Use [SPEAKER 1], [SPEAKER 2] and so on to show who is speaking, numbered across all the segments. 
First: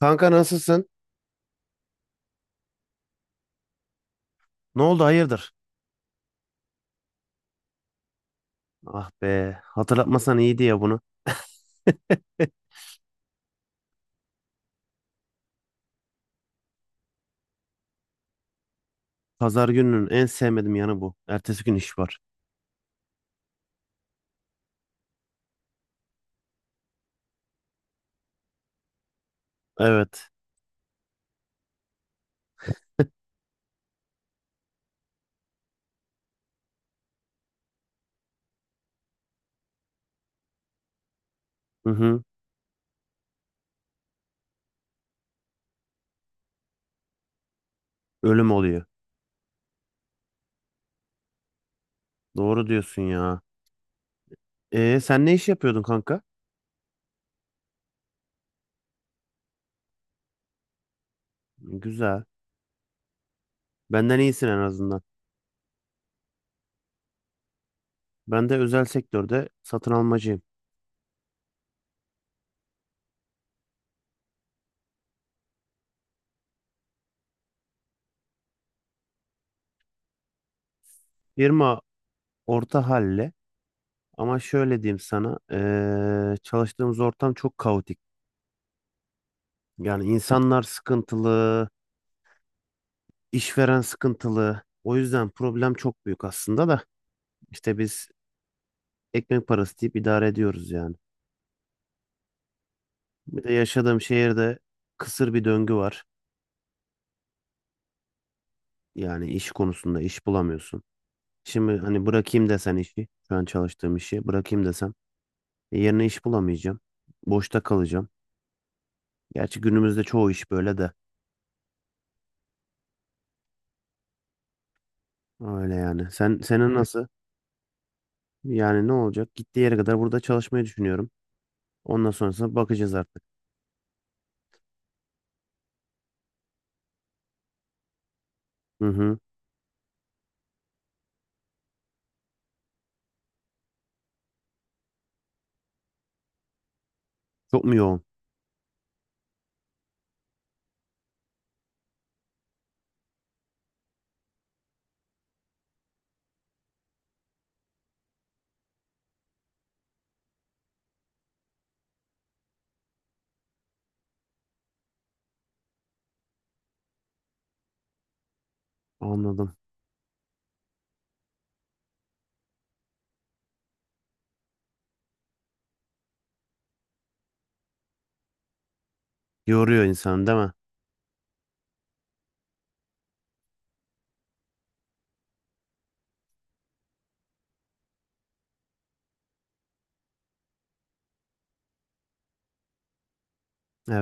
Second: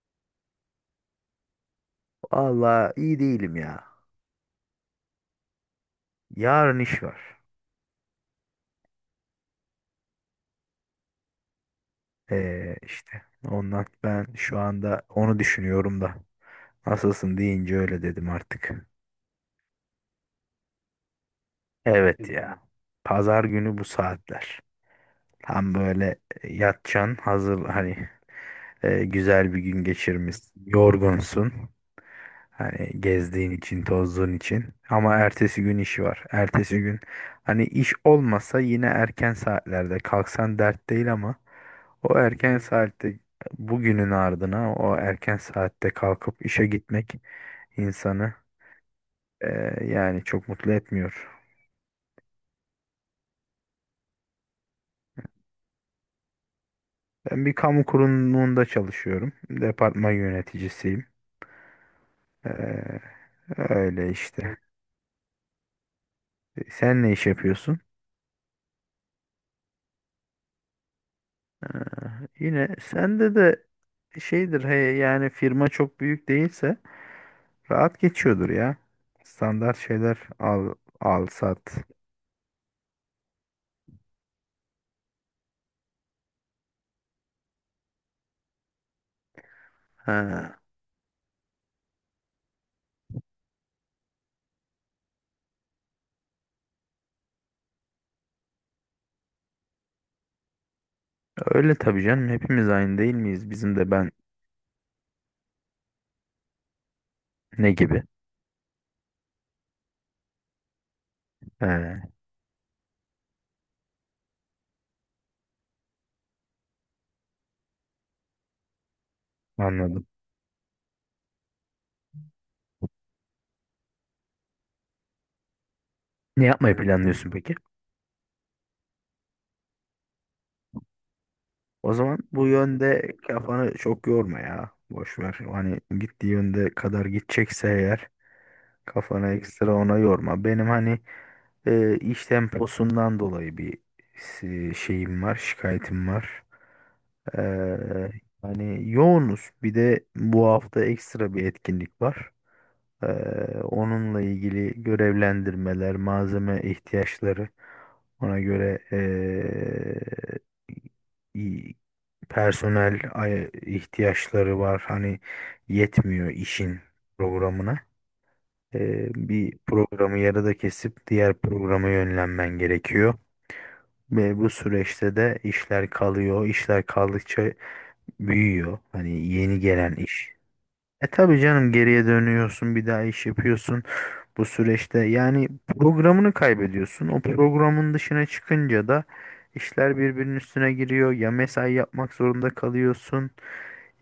[SPEAKER 1] Kanka nasılsın?
[SPEAKER 2] Vallahi iyi değilim ya.
[SPEAKER 1] Ne oldu hayırdır?
[SPEAKER 2] Yarın iş var.
[SPEAKER 1] Ah be hatırlatmasan iyiydi ya bunu.
[SPEAKER 2] İşte ondan ben şu anda onu düşünüyorum da. Nasılsın deyince öyle dedim artık.
[SPEAKER 1] Pazar gününün en sevmediğim yanı bu. Ertesi gün iş var.
[SPEAKER 2] Evet ya. Pazar günü bu saatler. Tam böyle yatacaksın hazır hani güzel bir gün
[SPEAKER 1] Evet.
[SPEAKER 2] geçirmişsin. Yorgunsun. Hani gezdiğin için, tozduğun için. Ama ertesi gün işi var. Ertesi gün hani iş olmasa yine erken saatlerde kalksan dert değil ama
[SPEAKER 1] Hı
[SPEAKER 2] o
[SPEAKER 1] hı.
[SPEAKER 2] erken, evet, saatte bugünün ardına o erken saatte kalkıp işe gitmek insanı
[SPEAKER 1] Ölüm oluyor.
[SPEAKER 2] yani çok mutlu etmiyor.
[SPEAKER 1] Doğru diyorsun ya. E sen ne iş yapıyordun kanka?
[SPEAKER 2] Ben bir kamu kurumunda çalışıyorum. Departman yöneticisiyim.
[SPEAKER 1] Güzel.
[SPEAKER 2] Eee, öyle
[SPEAKER 1] Benden iyisin
[SPEAKER 2] işte.
[SPEAKER 1] en azından.
[SPEAKER 2] Sen ne iş yapıyorsun?
[SPEAKER 1] Ben de özel sektörde satın almacıyım.
[SPEAKER 2] Yine sende de şeydir he, yani firma çok büyük değilse rahat geçiyordur ya. Standart şeyler al, al sat.
[SPEAKER 1] Firma orta halle ama şöyle diyeyim sana. Çalıştığımız ortam çok kaotik. Yani
[SPEAKER 2] Ha,
[SPEAKER 1] insanlar sıkıntılı, işveren sıkıntılı. O yüzden problem çok büyük aslında da. İşte biz ekmek parası deyip idare ediyoruz yani.
[SPEAKER 2] öyle tabii canım. Hepimiz aynı değil
[SPEAKER 1] Bir
[SPEAKER 2] miyiz?
[SPEAKER 1] de
[SPEAKER 2] Bizim de
[SPEAKER 1] yaşadığım
[SPEAKER 2] ben
[SPEAKER 1] şehirde kısır bir döngü var.
[SPEAKER 2] ne gibi?
[SPEAKER 1] Yani iş konusunda iş bulamıyorsun.
[SPEAKER 2] He,
[SPEAKER 1] Şimdi hani bırakayım desen işi, şu an çalıştığım işi bırakayım desem yerine iş bulamayacağım. Boşta kalacağım. Gerçi günümüzde
[SPEAKER 2] anladım.
[SPEAKER 1] çoğu iş böyle de. Öyle yani. Sen
[SPEAKER 2] Ne
[SPEAKER 1] senin
[SPEAKER 2] yapmayı
[SPEAKER 1] nasıl?
[SPEAKER 2] planlıyorsun peki?
[SPEAKER 1] Yani ne olacak? Gittiği yere kadar burada çalışmayı düşünüyorum.
[SPEAKER 2] O
[SPEAKER 1] Ondan
[SPEAKER 2] zaman bu
[SPEAKER 1] sonrasına bakacağız
[SPEAKER 2] yönde
[SPEAKER 1] artık.
[SPEAKER 2] kafanı çok yorma ya. Boş ver. Hani gittiği yönde kadar gidecekse eğer
[SPEAKER 1] Hı hı.
[SPEAKER 2] kafanı ekstra ona yorma. Benim hani iş temposundan dolayı bir şeyim var, şikayetim var. Ee,
[SPEAKER 1] Çok mu yoğun?
[SPEAKER 2] yani yoğunuz. Bir de bu hafta ekstra bir etkinlik var. Ee, onunla ilgili görevlendirmeler, malzeme ihtiyaçları, ona göre i- personel ihtiyaçları var. Hani yetmiyor işin programına.
[SPEAKER 1] Anladım.
[SPEAKER 2] Bir programı yarıda kesip diğer programa yönlenmen gerekiyor. Ve bu süreçte de işler kalıyor. İşler kaldıkça büyüyor. Hani yeni
[SPEAKER 1] Yoruyor
[SPEAKER 2] gelen
[SPEAKER 1] insan
[SPEAKER 2] iş.
[SPEAKER 1] değil mi?
[SPEAKER 2] E tabii canım geriye dönüyorsun bir daha iş yapıyorsun bu süreçte yani programını kaybediyorsun. O programın dışına çıkınca da işler birbirinin üstüne giriyor. Ya mesai yapmak zorunda kalıyorsun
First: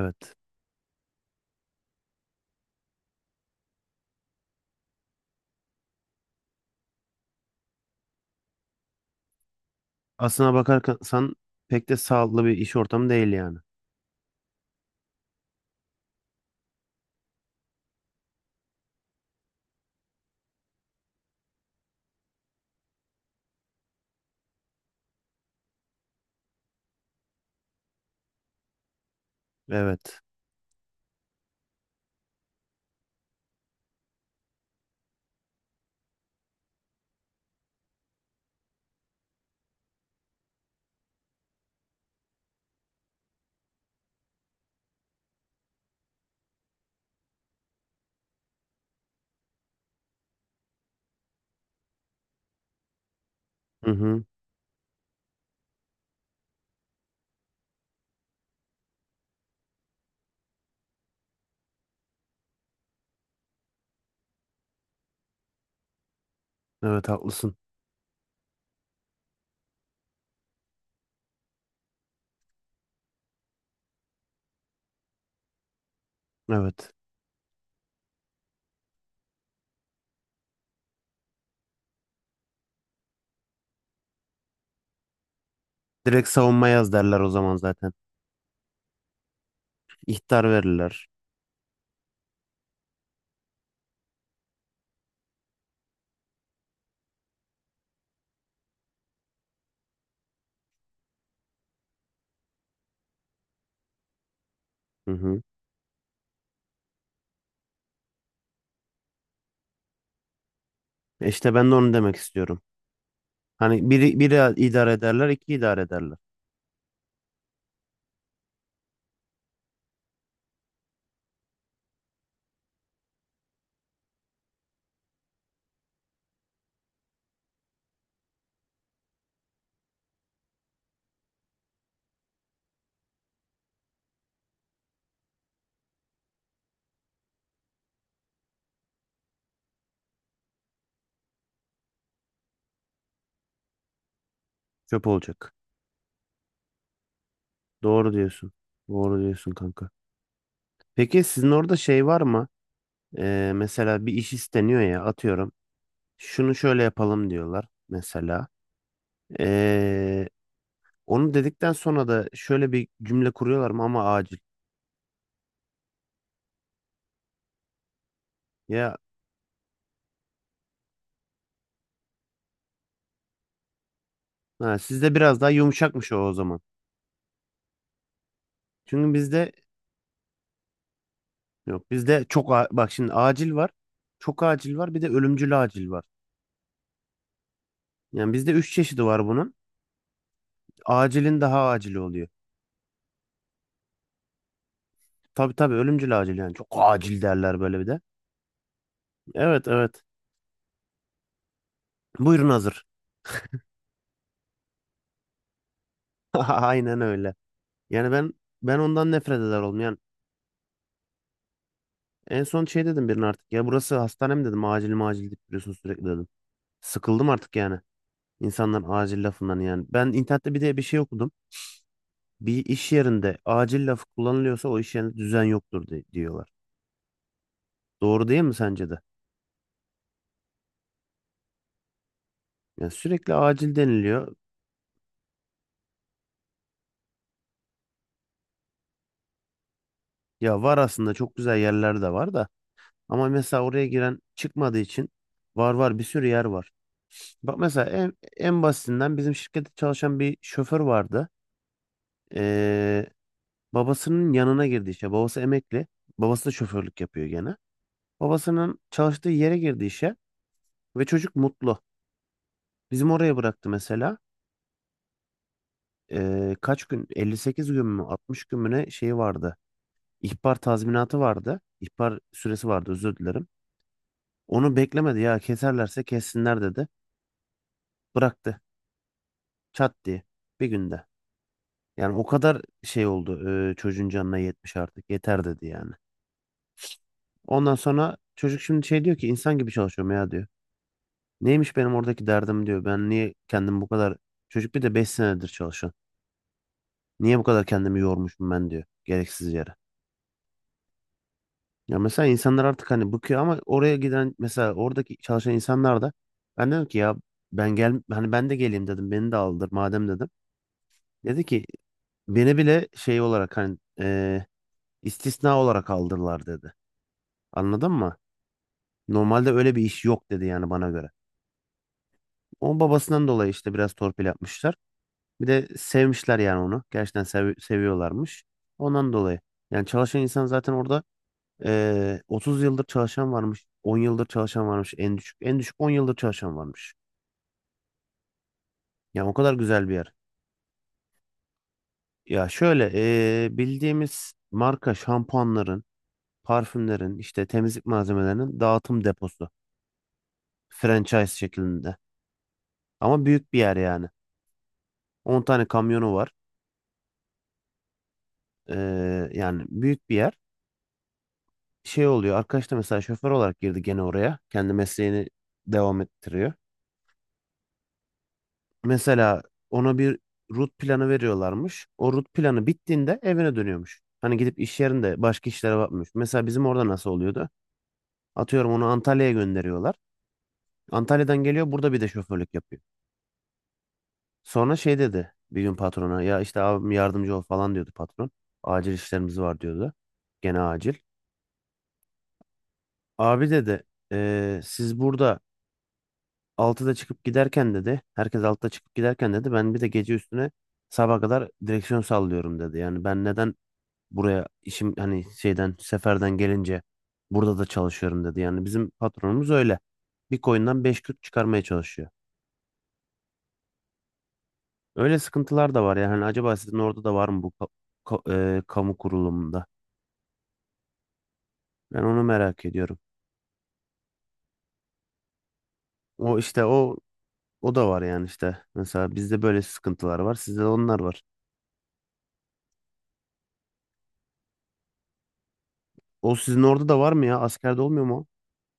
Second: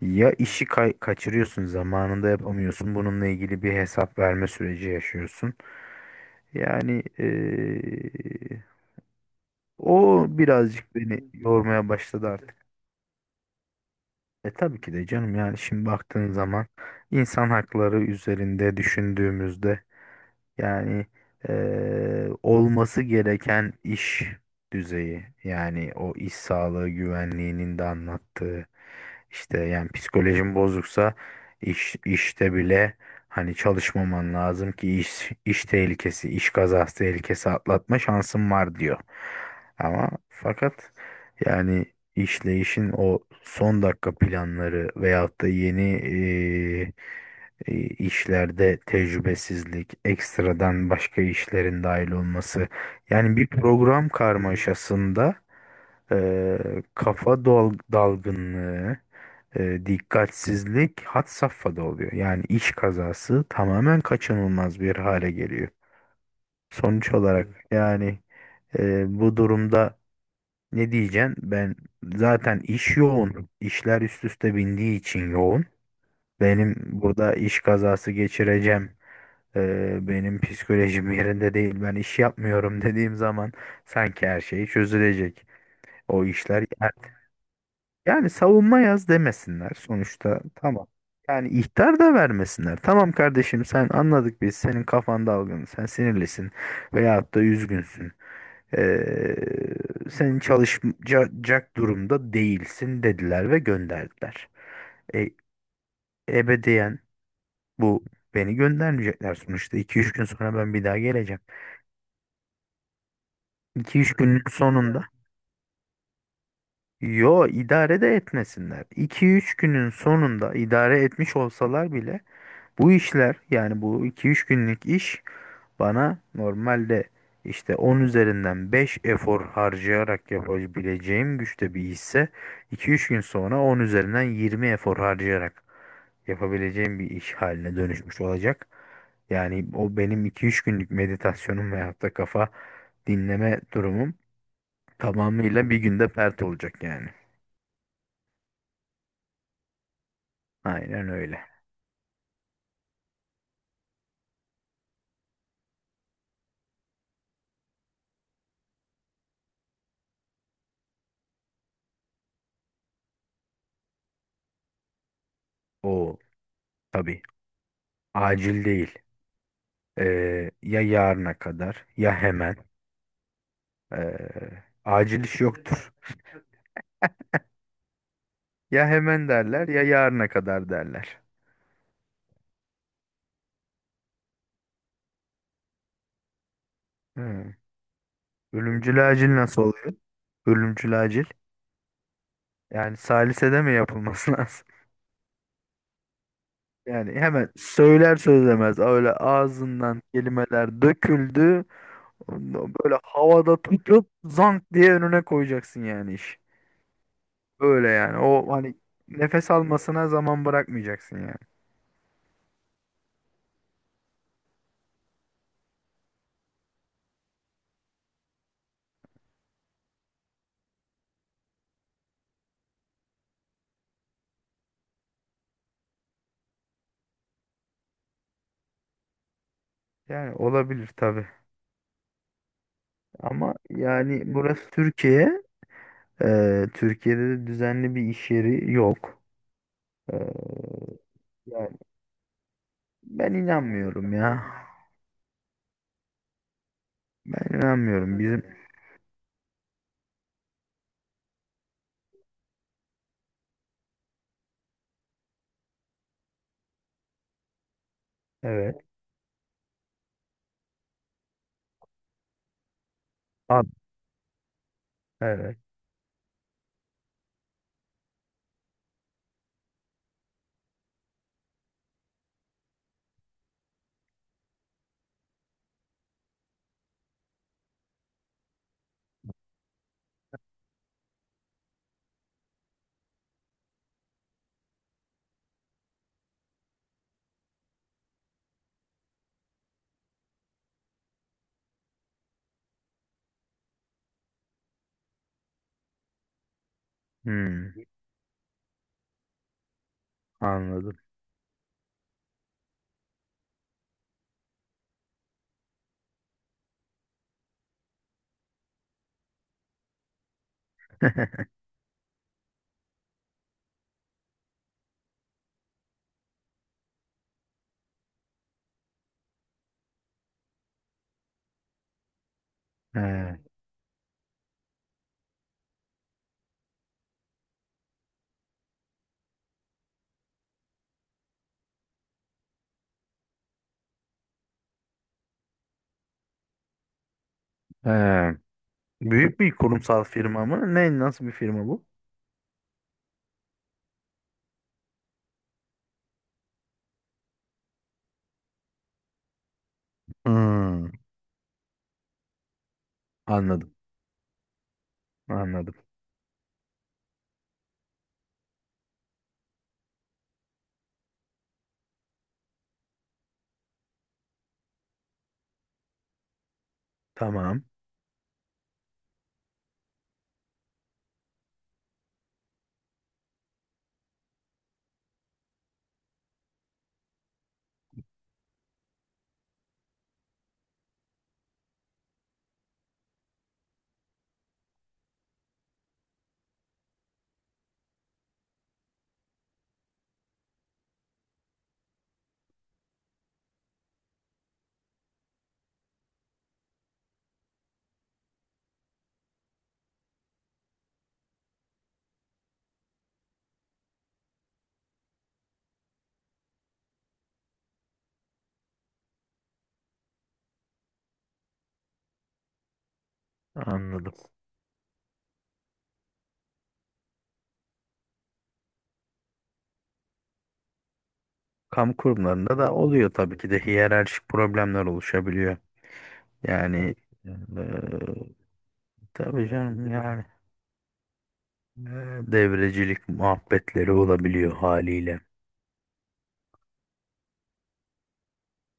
[SPEAKER 2] ya işi kaçırıyorsun zamanında yapamıyorsun. Bununla ilgili bir hesap verme süreci yaşıyorsun. Yani o
[SPEAKER 1] Aslına
[SPEAKER 2] birazcık beni
[SPEAKER 1] bakarsan pek
[SPEAKER 2] yormaya
[SPEAKER 1] de
[SPEAKER 2] başladı
[SPEAKER 1] sağlıklı bir
[SPEAKER 2] artık.
[SPEAKER 1] iş ortamı değil yani.
[SPEAKER 2] E tabii ki de canım yani şimdi baktığın zaman insan hakları üzerinde düşündüğümüzde yani olması gereken iş düzeyi yani o iş sağlığı güvenliğinin de anlattığı işte yani
[SPEAKER 1] Evet.
[SPEAKER 2] psikolojin bozuksa iş işte bile hani çalışmaman lazım ki iş tehlikesi, iş kazası tehlikesi atlatma şansın var diyor. Ama fakat yani işleyişin o son dakika planları veyahut da yeni işlerde tecrübesizlik, ekstradan başka işlerin dahil olması. Yani bir
[SPEAKER 1] Hı
[SPEAKER 2] program
[SPEAKER 1] hı.
[SPEAKER 2] karmaşasında e, kafa dalgınlığı, dikkatsizlik had safhada oluyor. Yani iş kazası tamamen kaçınılmaz bir hale geliyor.
[SPEAKER 1] Evet
[SPEAKER 2] Sonuç olarak,
[SPEAKER 1] haklısın.
[SPEAKER 2] evet, yani bu durumda ne diyeceksin? Ben zaten iş yoğun, işler üst üste bindiği için yoğun. Benim
[SPEAKER 1] Evet.
[SPEAKER 2] burada iş kazası geçireceğim benim psikolojim yerinde değil. Ben iş yapmıyorum dediğim zaman sanki her şey çözülecek. O
[SPEAKER 1] Direkt
[SPEAKER 2] işler
[SPEAKER 1] savunma yaz
[SPEAKER 2] yani,
[SPEAKER 1] derler o zaman zaten.
[SPEAKER 2] yani savunma yaz demesinler sonuçta.
[SPEAKER 1] İhtar
[SPEAKER 2] Tamam.
[SPEAKER 1] verirler.
[SPEAKER 2] Yani ihtar da vermesinler. Tamam kardeşim sen anladık biz. Senin kafan dalgın. Sen sinirlisin veyahut da üzgünsün. Ee, senin çalışacak durumda değilsin dediler ve gönderdiler.
[SPEAKER 1] Hı
[SPEAKER 2] E,
[SPEAKER 1] hı.
[SPEAKER 2] ebediyen bu beni göndermeyecekler sonuçta. İki üç gün sonra ben bir daha
[SPEAKER 1] E
[SPEAKER 2] geleceğim.
[SPEAKER 1] İşte ben de onu demek istiyorum. Hani
[SPEAKER 2] 2 üç
[SPEAKER 1] biri,
[SPEAKER 2] günün
[SPEAKER 1] biri idare
[SPEAKER 2] sonunda.
[SPEAKER 1] ederler, iki idare ederler.
[SPEAKER 2] Yo idare de etmesinler. 2 üç günün sonunda idare etmiş olsalar bile bu işler yani bu iki üç günlük iş bana normalde işte 10 üzerinden 5 efor harcayarak yapabileceğim güçte bir işse iki üç gün sonra 10 üzerinden 20 efor harcayarak yapabileceğim bir iş haline dönüşmüş olacak. Yani o benim iki üç günlük meditasyonum veyahut da kafa dinleme durumum
[SPEAKER 1] Çöp olacak.
[SPEAKER 2] tamamıyla bir günde pert olacak yani.
[SPEAKER 1] Doğru diyorsun. Doğru diyorsun kanka.
[SPEAKER 2] Aynen
[SPEAKER 1] Peki
[SPEAKER 2] öyle.
[SPEAKER 1] sizin orada şey var mı? Mesela bir iş isteniyor ya atıyorum. Şunu şöyle yapalım diyorlar mesela. E, onu dedikten sonra da şöyle bir cümle kuruyorlar mı ama acil.
[SPEAKER 2] O tabii acil
[SPEAKER 1] Ya
[SPEAKER 2] değil. Ya yarına kadar ya hemen. Ee,
[SPEAKER 1] ha, sizde
[SPEAKER 2] acil
[SPEAKER 1] biraz
[SPEAKER 2] iş
[SPEAKER 1] daha
[SPEAKER 2] yoktur.
[SPEAKER 1] yumuşakmış o zaman.
[SPEAKER 2] Ya
[SPEAKER 1] Çünkü
[SPEAKER 2] hemen
[SPEAKER 1] bizde
[SPEAKER 2] derler ya yarına kadar derler.
[SPEAKER 1] yok bizde çok a- bak şimdi acil var. Çok acil var bir de ölümcül acil var.
[SPEAKER 2] Hı.
[SPEAKER 1] Yani bizde üç çeşidi
[SPEAKER 2] Ölümcül
[SPEAKER 1] var
[SPEAKER 2] acil
[SPEAKER 1] bunun.
[SPEAKER 2] nasıl oluyor? Ölümcül acil.
[SPEAKER 1] Acilin daha acili oluyor.
[SPEAKER 2] Yani salisede mi yapılması lazım?
[SPEAKER 1] Tabii tabii ölümcül acil yani çok
[SPEAKER 2] Yani
[SPEAKER 1] acil
[SPEAKER 2] hemen
[SPEAKER 1] derler böyle bir de.
[SPEAKER 2] söyler söylemez öyle
[SPEAKER 1] Evet
[SPEAKER 2] ağzından
[SPEAKER 1] evet.
[SPEAKER 2] kelimeler döküldü.
[SPEAKER 1] Buyurun hazır.
[SPEAKER 2] Böyle havada tutup zank diye önüne koyacaksın yani iş.
[SPEAKER 1] Aynen öyle.
[SPEAKER 2] Öyle
[SPEAKER 1] Yani
[SPEAKER 2] yani.
[SPEAKER 1] ben
[SPEAKER 2] O hani
[SPEAKER 1] ben ondan nefret
[SPEAKER 2] nefes
[SPEAKER 1] eder oldum. Yani
[SPEAKER 2] almasına zaman bırakmayacaksın yani.
[SPEAKER 1] en son şey dedim birine artık ya burası hastane mi dedim acil macil deyip duruyorsun sürekli dedim. Sıkıldım artık yani. İnsanlar acil lafından yani. Ben internette bir de bir şey okudum. Bir iş yerinde acil lafı kullanılıyorsa o iş yerinde düzen yoktur di- diyorlar. Doğru değil mi sence de?
[SPEAKER 2] Yani olabilir tabii.
[SPEAKER 1] Yani sürekli
[SPEAKER 2] Ama
[SPEAKER 1] acil
[SPEAKER 2] yani
[SPEAKER 1] deniliyor.
[SPEAKER 2] burası Türkiye. Türkiye'de de düzenli bir iş yeri yok. Ee,
[SPEAKER 1] Ya var aslında çok güzel
[SPEAKER 2] yani
[SPEAKER 1] yerler de var da. Ama
[SPEAKER 2] ben
[SPEAKER 1] mesela oraya
[SPEAKER 2] inanmıyorum
[SPEAKER 1] giren
[SPEAKER 2] ya.
[SPEAKER 1] çıkmadığı için var var bir sürü yer var.
[SPEAKER 2] Ben
[SPEAKER 1] Bak mesela en,
[SPEAKER 2] inanmıyorum. Bizim
[SPEAKER 1] en basitinden bizim şirkette çalışan bir şoför vardı. Ee, Babasının yanına girdi işe. Babası emekli. Babası da şoförlük yapıyor gene. Babasının
[SPEAKER 2] evet.
[SPEAKER 1] çalıştığı yere girdi işe ve çocuk mutlu. Bizim oraya
[SPEAKER 2] Ad,
[SPEAKER 1] bıraktı mesela.
[SPEAKER 2] evet.
[SPEAKER 1] Kaç gün? 58 gün mü? 60 gün mü ne şeyi vardı. İhbar tazminatı vardı. İhbar süresi vardı özür dilerim. Onu beklemedi ya keserlerse kessinler dedi. Bıraktı. Çat diye. Bir günde. Yani o kadar şey oldu. Çocuğun canına yetmiş artık. Yeter dedi yani. Ondan sonra çocuk şimdi şey diyor ki insan gibi çalışıyorum ya diyor. Neymiş benim oradaki derdim diyor. Ben niye kendimi bu kadar... Çocuk bir de 5 senedir çalışan. Niye bu kadar
[SPEAKER 2] Hmm,
[SPEAKER 1] kendimi yormuşum ben diyor. Gereksiz yere.
[SPEAKER 2] anladım.
[SPEAKER 1] Ya mesela insanlar artık hani bıkıyor ama oraya giden mesela oradaki çalışan insanlar da ben dedim ki ya ben gel hani ben de geleyim dedim beni de aldır madem dedim. Dedi ki beni bile şey olarak hani istisna olarak aldırlar dedi. Anladın mı? Normalde öyle bir iş yok dedi yani bana göre. O
[SPEAKER 2] He,
[SPEAKER 1] babasından dolayı işte biraz torpil yapmışlar. Bir de sevmişler yani onu. Gerçekten sev- seviyorlarmış. Ondan dolayı. Yani çalışan insan zaten orada. 30 yıldır çalışan varmış, 10 yıldır çalışan varmış en düşük. En düşük 10 yıldır çalışan varmış.
[SPEAKER 2] he.
[SPEAKER 1] Yani o
[SPEAKER 2] Büyük bir
[SPEAKER 1] kadar güzel bir
[SPEAKER 2] kurumsal
[SPEAKER 1] yer.
[SPEAKER 2] firma mı? Ne, nasıl bir firma bu?
[SPEAKER 1] Ya şöyle bildiğimiz marka şampuanların, parfümlerin, işte temizlik malzemelerinin dağıtım deposu.
[SPEAKER 2] Hmm,
[SPEAKER 1] Franchise şeklinde. Ama büyük bir
[SPEAKER 2] anladım.
[SPEAKER 1] yer yani. 10 tane
[SPEAKER 2] Anladım.
[SPEAKER 1] kamyonu var. Yani büyük bir yer. Şey oluyor, arkadaş da mesela şoför olarak girdi gene oraya. Kendi mesleğini devam ettiriyor.
[SPEAKER 2] Tamam.
[SPEAKER 1] Mesela ona bir rut planı veriyorlarmış. O rut planı bittiğinde evine dönüyormuş. Hani gidip iş yerinde başka işlere bakmış. Mesela bizim orada nasıl oluyordu? Atıyorum onu Antalya'ya gönderiyorlar. Antalya'dan geliyor burada bir de şoförlük yapıyor. Sonra şey dedi bir gün patrona ya işte abim yardımcı ol falan diyordu patron. Acil işlerimiz var diyordu. Gene acil. Abi dedi, siz burada 6'da çıkıp giderken dedi. Herkes 6'da çıkıp giderken dedi. Ben bir de gece üstüne sabaha kadar direksiyon sallıyorum dedi. Yani ben neden buraya işim hani şeyden seferden gelince burada da çalışıyorum dedi. Yani bizim patronumuz öyle. Bir koyundan 5 küt çıkarmaya çalışıyor.
[SPEAKER 2] Anladım.
[SPEAKER 1] Öyle sıkıntılar da var yani. Hani acaba sizin orada da var mı bu kamu kurulumunda?
[SPEAKER 2] Kamu
[SPEAKER 1] Ben onu
[SPEAKER 2] kurumlarında
[SPEAKER 1] merak
[SPEAKER 2] da
[SPEAKER 1] ediyorum.
[SPEAKER 2] oluyor tabii ki de hiyerarşik problemler oluşabiliyor.
[SPEAKER 1] O işte
[SPEAKER 2] Yani
[SPEAKER 1] o
[SPEAKER 2] eee
[SPEAKER 1] O da var yani işte. Mesela bizde
[SPEAKER 2] tabii
[SPEAKER 1] böyle
[SPEAKER 2] canım
[SPEAKER 1] sıkıntılar
[SPEAKER 2] yani
[SPEAKER 1] var. Sizde de onlar var.
[SPEAKER 2] devrecilik muhabbetleri olabiliyor haliyle.
[SPEAKER 1] O sizin orada da var mı ya? Askerde olmuyor mu o?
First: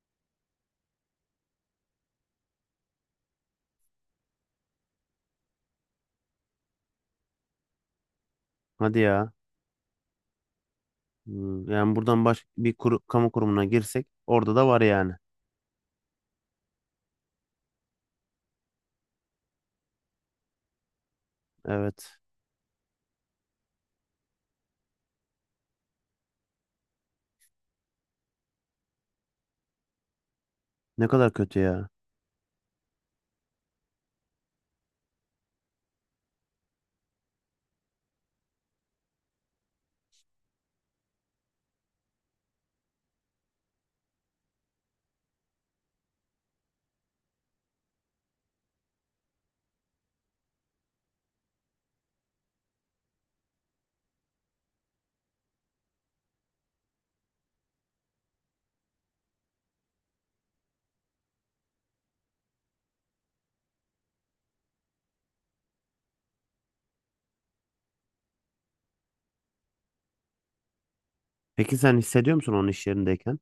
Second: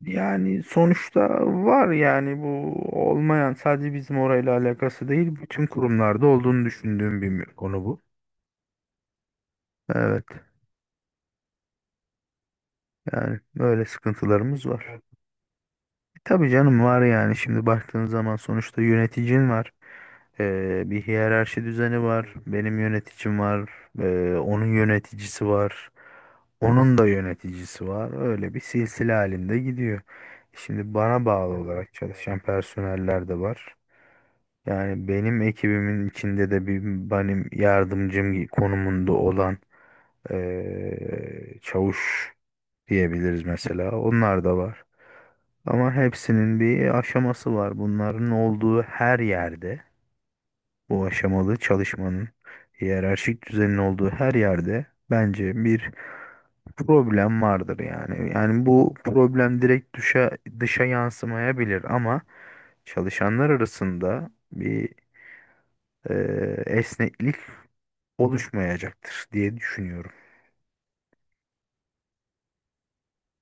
[SPEAKER 2] Yani sonuçta var yani bu olmayan sadece bizim orayla alakası değil bütün kurumlarda olduğunu düşündüğüm bir konu bu.
[SPEAKER 1] Hadi ya.
[SPEAKER 2] Evet
[SPEAKER 1] Hmm, yani buradan baş bir kuru- kamu
[SPEAKER 2] yani
[SPEAKER 1] kurumuna
[SPEAKER 2] böyle
[SPEAKER 1] girsek orada
[SPEAKER 2] sıkıntılarımız
[SPEAKER 1] da var
[SPEAKER 2] var.
[SPEAKER 1] yani.
[SPEAKER 2] Tabii canım var yani şimdi baktığın zaman sonuçta yöneticin var. Bir hiyerarşi düzeni
[SPEAKER 1] Evet.
[SPEAKER 2] var. Benim yöneticim var. Onun yöneticisi var. Onun da yöneticisi var. Öyle bir silsile halinde gidiyor. Şimdi
[SPEAKER 1] Ne
[SPEAKER 2] bana
[SPEAKER 1] kadar
[SPEAKER 2] bağlı
[SPEAKER 1] kötü ya.
[SPEAKER 2] olarak çalışan personeller de var. Yani benim ekibimin içinde de bir benim yardımcım konumunda olan çavuş diyebiliriz mesela. Onlar da var. Ama hepsinin bir aşaması var. Bunların olduğu her yerde, bu aşamalı çalışmanın hiyerarşik düzenin olduğu her yerde bence bir problem vardır yani. Yani bu problem direkt dışa yansımayabilir ama çalışanlar arasında bir esneklik oluşmayacaktır diye düşünüyorum.
[SPEAKER 1] Peki sen hissediyor musun onun iş yerindeyken?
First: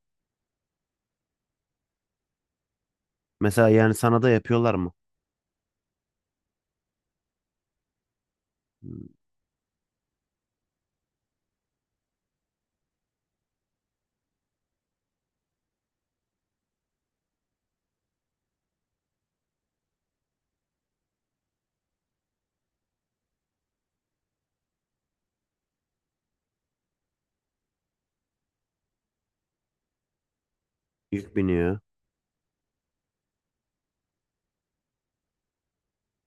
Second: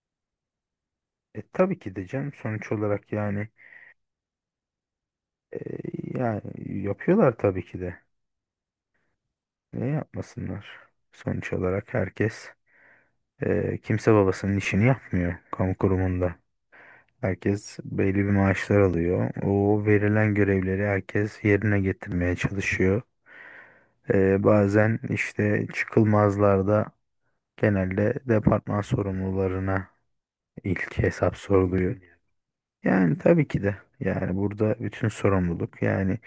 [SPEAKER 2] E, tabii ki de canım sonuç olarak yani
[SPEAKER 1] Mesela yani sana da yapıyorlar mı?
[SPEAKER 2] e, yani yapıyorlar tabii ki de.
[SPEAKER 1] Hmm,
[SPEAKER 2] Ne yapmasınlar? Sonuç olarak herkes kimse babasının işini yapmıyor kamu kurumunda. Herkes belli bir maaşlar alıyor. O verilen görevleri herkes yerine getirmeye çalışıyor. Bazen işte çıkılmazlarda genelde departman sorumlularına ilk
[SPEAKER 1] yük
[SPEAKER 2] hesap
[SPEAKER 1] biniyor.
[SPEAKER 2] soruluyor. Yani tabii ki de yani burada bütün sorumluluk yani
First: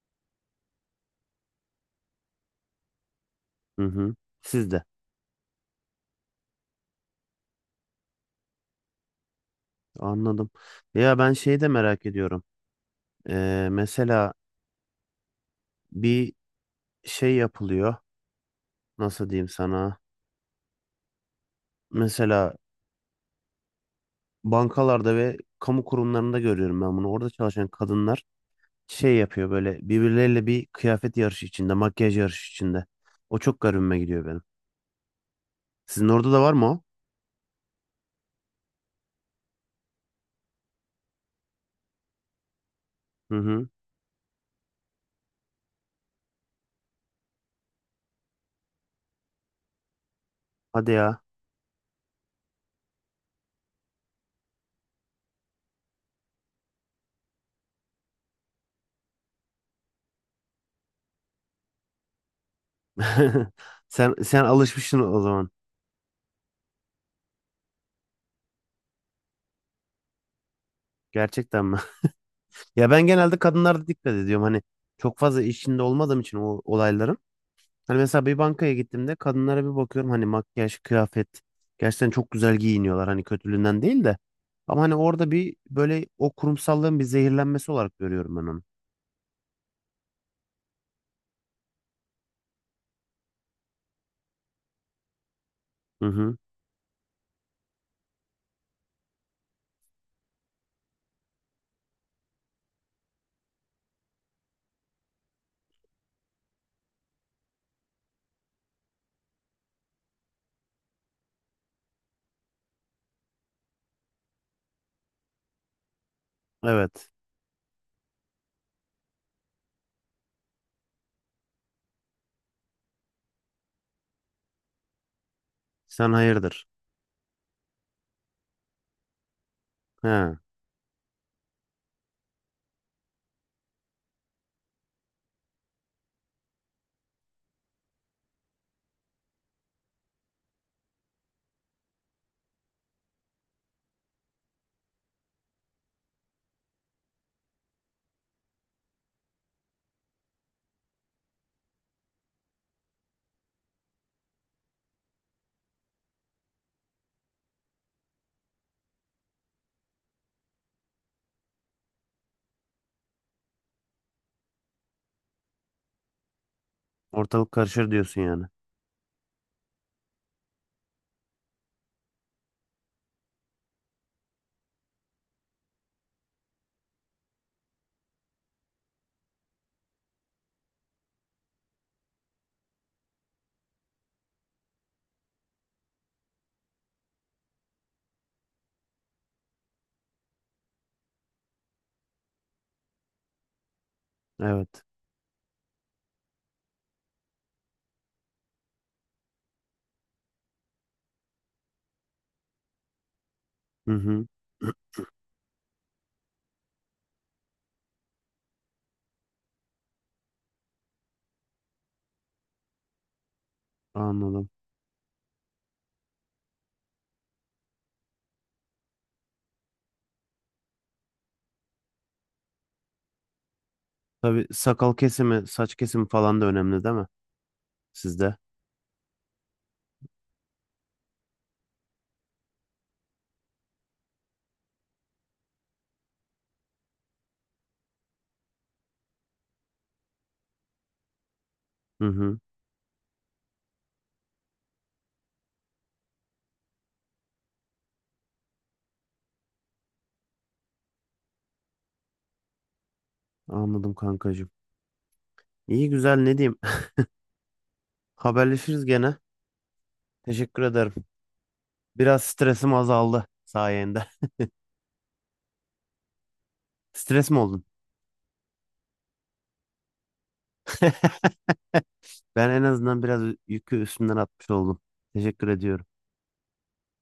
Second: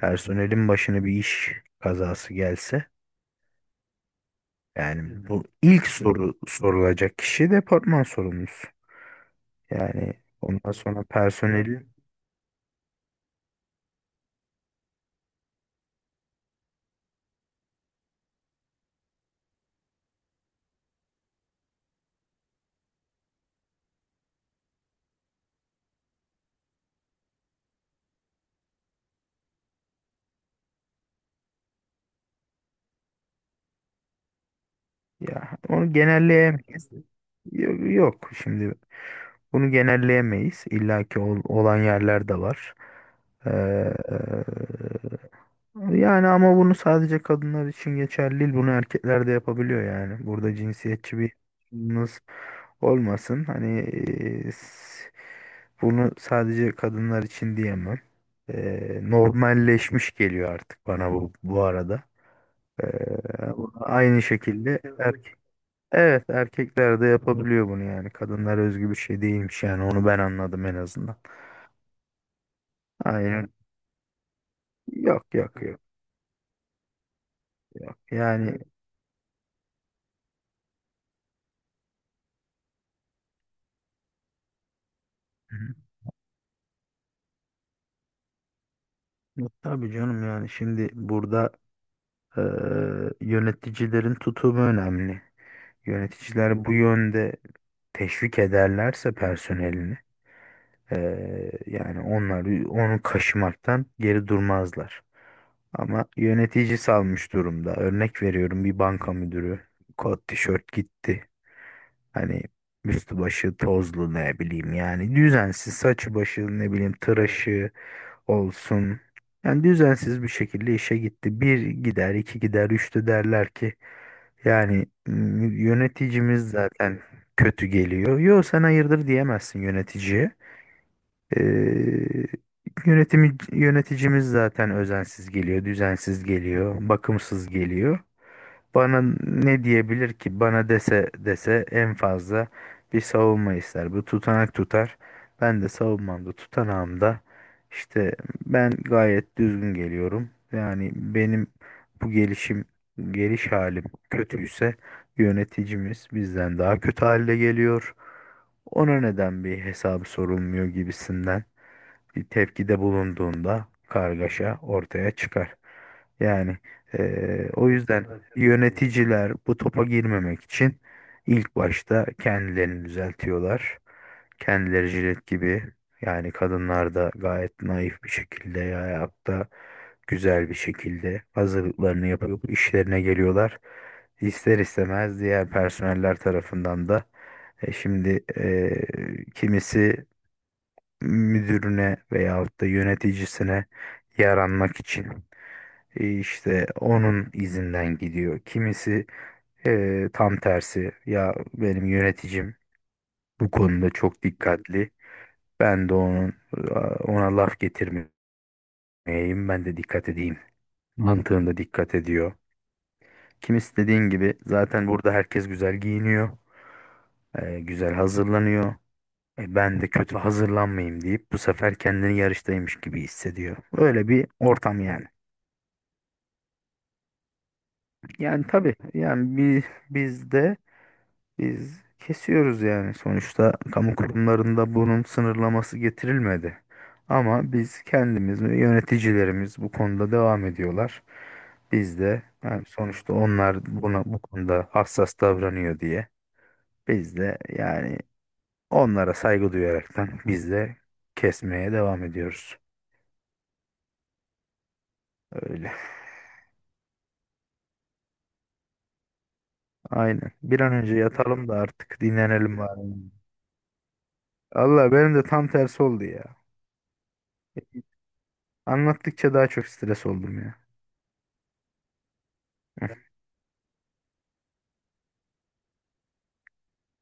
[SPEAKER 2] personelin başına bir iş kazası gelse
[SPEAKER 1] Hı hı. Siz de.
[SPEAKER 2] yani, evet, bu ilk soru sorulacak kişi departman sorumlusu. Yani
[SPEAKER 1] Anladım.
[SPEAKER 2] ondan sonra
[SPEAKER 1] Ya ben şeyi de
[SPEAKER 2] personeli,
[SPEAKER 1] merak ediyorum. Mesela bir şey yapılıyor. Nasıl diyeyim sana? Mesela bankalarda ve kamu kurumlarında görüyorum ben bunu. Orada çalışan kadınlar şey yapıyor böyle birbirleriyle bir kıyafet yarışı içinde, makyaj yarışı içinde. O çok garibime gidiyor benim.
[SPEAKER 2] ya onu
[SPEAKER 1] Sizin orada da var mı o?
[SPEAKER 2] genelleyemeyiz. Yok, yok şimdi bunu genelleyemeyiz. İlla ki olan yerler de var.
[SPEAKER 1] Hı hı.
[SPEAKER 2] Ee, Yani ama bunu sadece kadınlar için geçerli değil. Bunu erkekler de yapabiliyor yani. Burada
[SPEAKER 1] Hadi
[SPEAKER 2] cinsiyetçi
[SPEAKER 1] ya.
[SPEAKER 2] bir yaklaşımınız olmasın. Hani e, s- bunu sadece kadınlar için diyemem. E, normalleşmiş geliyor artık bana bu arada. E,
[SPEAKER 1] Sen
[SPEAKER 2] aynı
[SPEAKER 1] sen
[SPEAKER 2] şekilde
[SPEAKER 1] alışmışsın o
[SPEAKER 2] erkek.
[SPEAKER 1] zaman.
[SPEAKER 2] Evet erkekler de yapabiliyor bunu yani. Kadınlar özgü bir şey değilmiş yani. Onu ben anladım en azından.
[SPEAKER 1] Gerçekten mi? Ya ben genelde
[SPEAKER 2] Aynen.
[SPEAKER 1] kadınlarda dikkat ediyorum. Hani çok
[SPEAKER 2] Yok
[SPEAKER 1] fazla
[SPEAKER 2] yok yok
[SPEAKER 1] işinde olmadığım için o olayların. Hani
[SPEAKER 2] yok.
[SPEAKER 1] mesela bir
[SPEAKER 2] Yani,
[SPEAKER 1] bankaya gittiğimde kadınlara bir bakıyorum. Hani makyaj, kıyafet. Gerçekten çok güzel giyiniyorlar. Hani kötülüğünden değil de. Ama hani orada bir böyle o kurumsallığın bir zehirlenmesi olarak görüyorum ben onu.
[SPEAKER 2] yok, tabii canım yani şimdi burada eee, yöneticilerin tutumu önemli.
[SPEAKER 1] Hı hı.
[SPEAKER 2] Yöneticiler bu yönde teşvik ederlerse personelini yani onlar onu kaşımaktan geri durmazlar. Ama yönetici salmış durumda. Örnek veriyorum bir banka müdürü kot tişört gitti. Hani üstü başı tozlu ne bileyim yani düzensiz saçı başı ne bileyim
[SPEAKER 1] Evet.
[SPEAKER 2] tıraşı olsun. Yani düzensiz bir şekilde işe gitti. Bir gider, iki gider, üçte derler ki yani
[SPEAKER 1] Sen
[SPEAKER 2] yöneticimiz
[SPEAKER 1] hayırdır?
[SPEAKER 2] zaten kötü geliyor. Yo sen hayırdır diyemezsin yöneticiye.
[SPEAKER 1] He.
[SPEAKER 2] Ee, yönetimi, yöneticimiz zaten özensiz geliyor, düzensiz geliyor, bakımsız geliyor. Bana ne diyebilir ki? Bana dese dese en fazla bir savunma ister. Bu tutanak tutar. Ben de savunmamda, tutanağımda işte ben gayet düzgün geliyorum. Yani benim bu gelişim, geliş halim kötüyse yöneticimiz bizden daha kötü halde geliyor. Ona neden bir hesabı sorulmuyor gibisinden bir tepkide bulunduğunda kargaşa ortaya çıkar. Yani
[SPEAKER 1] Ortalık
[SPEAKER 2] o
[SPEAKER 1] karışır
[SPEAKER 2] yüzden
[SPEAKER 1] diyorsun yani.
[SPEAKER 2] yöneticiler bu topa girmemek için ilk başta kendilerini düzeltiyorlar. Kendileri jilet gibi yani kadınlar da gayet naif bir şekilde ya hayatta güzel bir şekilde hazırlıklarını yapıp işlerine geliyorlar. İster istemez diğer personeller tarafından da şimdi kimisi müdürüne veyahut da yöneticisine yaranmak
[SPEAKER 1] Evet.
[SPEAKER 2] için işte onun izinden gidiyor. Kimisi tam tersi ya benim yöneticim bu konuda
[SPEAKER 1] Hı
[SPEAKER 2] çok
[SPEAKER 1] hı.
[SPEAKER 2] dikkatli. Ben de onun ona laf getirmeyeyim ben de dikkat edeyim. Mantığında dikkat ediyor. Kimisi dediğin gibi
[SPEAKER 1] Anladım.
[SPEAKER 2] zaten burada herkes güzel giyiniyor, güzel hazırlanıyor. E, ben de kötü hazırlanmayayım deyip bu sefer kendini yarıştaymış gibi hissediyor. Öyle bir
[SPEAKER 1] Tabii
[SPEAKER 2] ortam
[SPEAKER 1] sakal
[SPEAKER 2] yani.
[SPEAKER 1] kesimi, saç kesimi falan da önemli değil mi? Sizde.
[SPEAKER 2] Yani tabii yani biz de biz kesiyoruz yani sonuçta kamu kurumlarında bunun sınırlaması getirilmedi. Ama biz kendimiz ve yöneticilerimiz bu konuda devam ediyorlar. Biz
[SPEAKER 1] Hı
[SPEAKER 2] de
[SPEAKER 1] hı.
[SPEAKER 2] yani sonuçta onlar buna bu konuda hassas davranıyor diye biz de yani onlara saygı duyaraktan biz de kesmeye devam ediyoruz.
[SPEAKER 1] Anladım kankacığım.
[SPEAKER 2] Öyle.
[SPEAKER 1] İyi güzel ne diyeyim. Haberleşiriz gene.
[SPEAKER 2] Aynen. Bir
[SPEAKER 1] Teşekkür
[SPEAKER 2] an
[SPEAKER 1] ederim.
[SPEAKER 2] önce yatalım da artık
[SPEAKER 1] Biraz
[SPEAKER 2] dinlenelim
[SPEAKER 1] stresim
[SPEAKER 2] bari.
[SPEAKER 1] azaldı sayende.
[SPEAKER 2] Allah benim de tam tersi oldu ya.
[SPEAKER 1] Stres mi oldun?
[SPEAKER 2] Anlattıkça daha çok stres oldum ya.
[SPEAKER 1] Ben en azından
[SPEAKER 2] Heh,
[SPEAKER 1] biraz yükü üstümden atmış oldum. Teşekkür ediyorum.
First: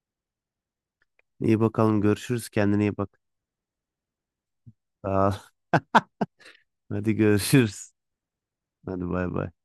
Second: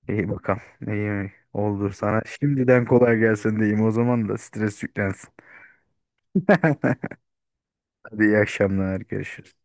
[SPEAKER 2] İyi bakalım. İyi mi?
[SPEAKER 1] İyi
[SPEAKER 2] Oldu
[SPEAKER 1] bakalım
[SPEAKER 2] sana.
[SPEAKER 1] görüşürüz. Kendine
[SPEAKER 2] Şimdiden
[SPEAKER 1] iyi bak.
[SPEAKER 2] kolay gelsin diyeyim. O zaman da stres
[SPEAKER 1] Sağ
[SPEAKER 2] yüklensin.
[SPEAKER 1] ol. Hadi görüşürüz.
[SPEAKER 2] Hadi iyi akşamlar.
[SPEAKER 1] Hadi bay bay.
[SPEAKER 2] Görüşürüz.